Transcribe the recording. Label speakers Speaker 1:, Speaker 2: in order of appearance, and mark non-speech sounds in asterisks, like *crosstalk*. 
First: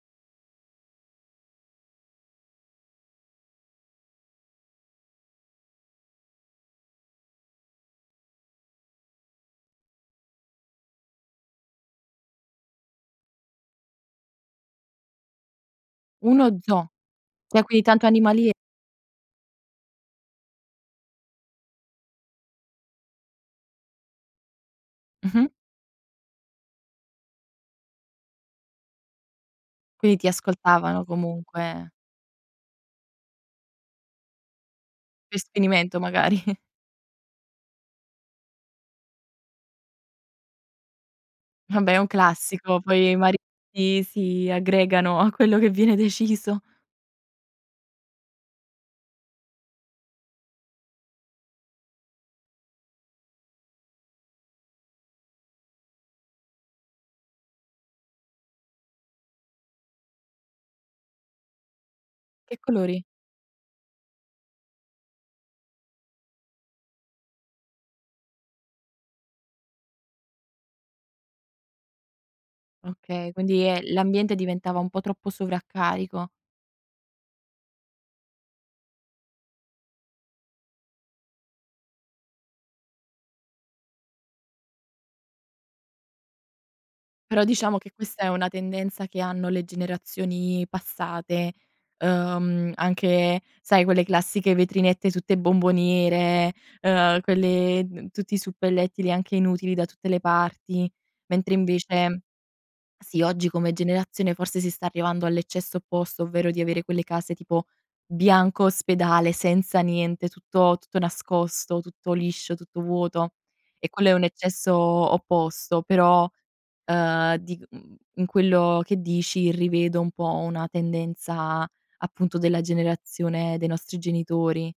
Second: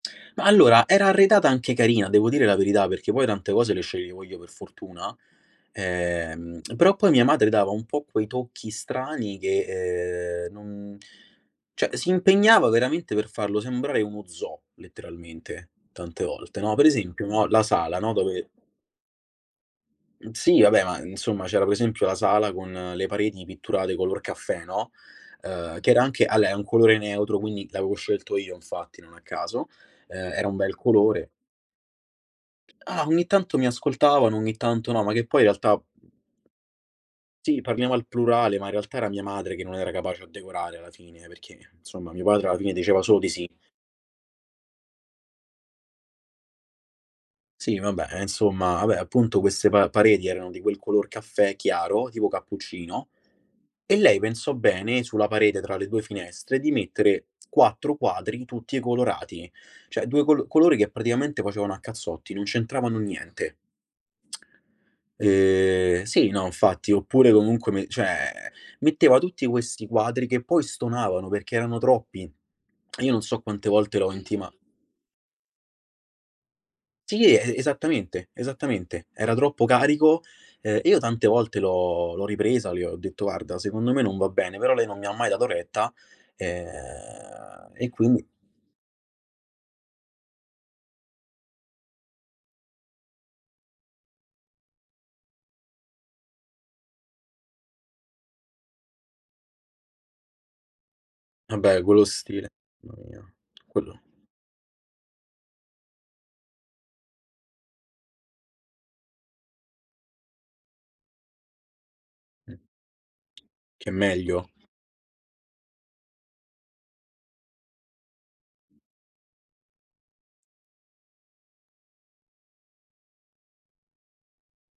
Speaker 1: Ma allora, era arredata anche carina, devo dire la verità, perché poi tante cose le sceglievo io per fortuna. Ehm, però poi mia madre dava un po' quei tocchi strani che, ehm, non cioè si impegnava veramente per farlo sembrare uno zoo, letteralmente, tante
Speaker 2: Uno
Speaker 1: volte, no,
Speaker 2: zoo.
Speaker 1: per esempio, no,
Speaker 2: Qua
Speaker 1: la
Speaker 2: qui
Speaker 1: sala,
Speaker 2: tanto
Speaker 1: no,
Speaker 2: animali
Speaker 1: dove
Speaker 2: e
Speaker 1: Sì, vabbè, ma insomma, c'era, per esempio, la sala con le pareti pitturate color caffè, no,
Speaker 2: Mh-mh.
Speaker 1: ehm, che era anche alè è un colore neutro, quindi l'avevo scelto io infatti, non a caso.
Speaker 2: Quindi ti
Speaker 1: Ehm, era un bel
Speaker 2: ascoltavano
Speaker 1: colore.
Speaker 2: comunque.
Speaker 1: Ah ogni tanto mi ascoltavano, ogni tanto no, ma che
Speaker 2: Per
Speaker 1: poi in realtà
Speaker 2: sfinimento magari.
Speaker 1: sì, parliamo al plurale, ma in realtà era mia madre che non era capace a decorare alla fine, perché,
Speaker 2: Vabbè è un
Speaker 1: insomma, mio padre alla fine
Speaker 2: classico,
Speaker 1: diceva
Speaker 2: poi i
Speaker 1: solo di sì.
Speaker 2: mariti si aggregano a quello che viene deciso.
Speaker 1: Sì, vabbè, eh, insomma, vabbè, appunto queste pa pareti erano di quel color caffè chiaro, tipo cappuccino, e lei pensò bene, sulla parete tra le 2 finestre, di mettere 4 quadri tutti colorati. Cioè, 2 col colori che praticamente facevano a cazzotti, non
Speaker 2: Che
Speaker 1: c'entravano
Speaker 2: colori?
Speaker 1: niente. *tsk* E sì, no, infatti, oppure comunque me cioè, metteva tutti questi quadri che poi stonavano, perché erano troppi. E io non
Speaker 2: Okay,
Speaker 1: so
Speaker 2: quindi,
Speaker 1: quante
Speaker 2: eh,
Speaker 1: volte l'ho
Speaker 2: l'ambiente
Speaker 1: intima
Speaker 2: diventava un po' troppo sovraccarico.
Speaker 1: Sì, e esattamente esattamente, era troppo carico. Ehm, io tante volte l'ho l'ho ripresa, le ho detto: "Guarda secondo me non va bene". Però lei non mi ha mai dato retta,
Speaker 2: Però,
Speaker 1: ehm,
Speaker 2: diciamo,
Speaker 1: e
Speaker 2: che questa
Speaker 1: quindi
Speaker 2: è una tendenza che hanno le generazioni passate, ehm, anche sai quelle classiche vetrinette tutte bomboniere, ehm, quelle d tutti i suppellettili anche inutili da tutte le parti. Mentre
Speaker 1: Vabbè quello
Speaker 2: invece
Speaker 1: stile mà
Speaker 2: sì,
Speaker 1: mia.
Speaker 2: oggi come
Speaker 1: Quello
Speaker 2: generazione forse si sta arrivando all'eccesso opposto, ovvero di avere quelle case, tipo bianco ospedale senza niente, tutto tutto nascosto, tutto
Speaker 1: Mh.
Speaker 2: liscio, tutto vuoto e
Speaker 1: Che è
Speaker 2: quello è un
Speaker 1: meglio?
Speaker 2: eccesso opposto. Però, ehm, di mhmm, in quello che dici rivedo un po' una tendenza, appunto, della generazione dei nostri genitori.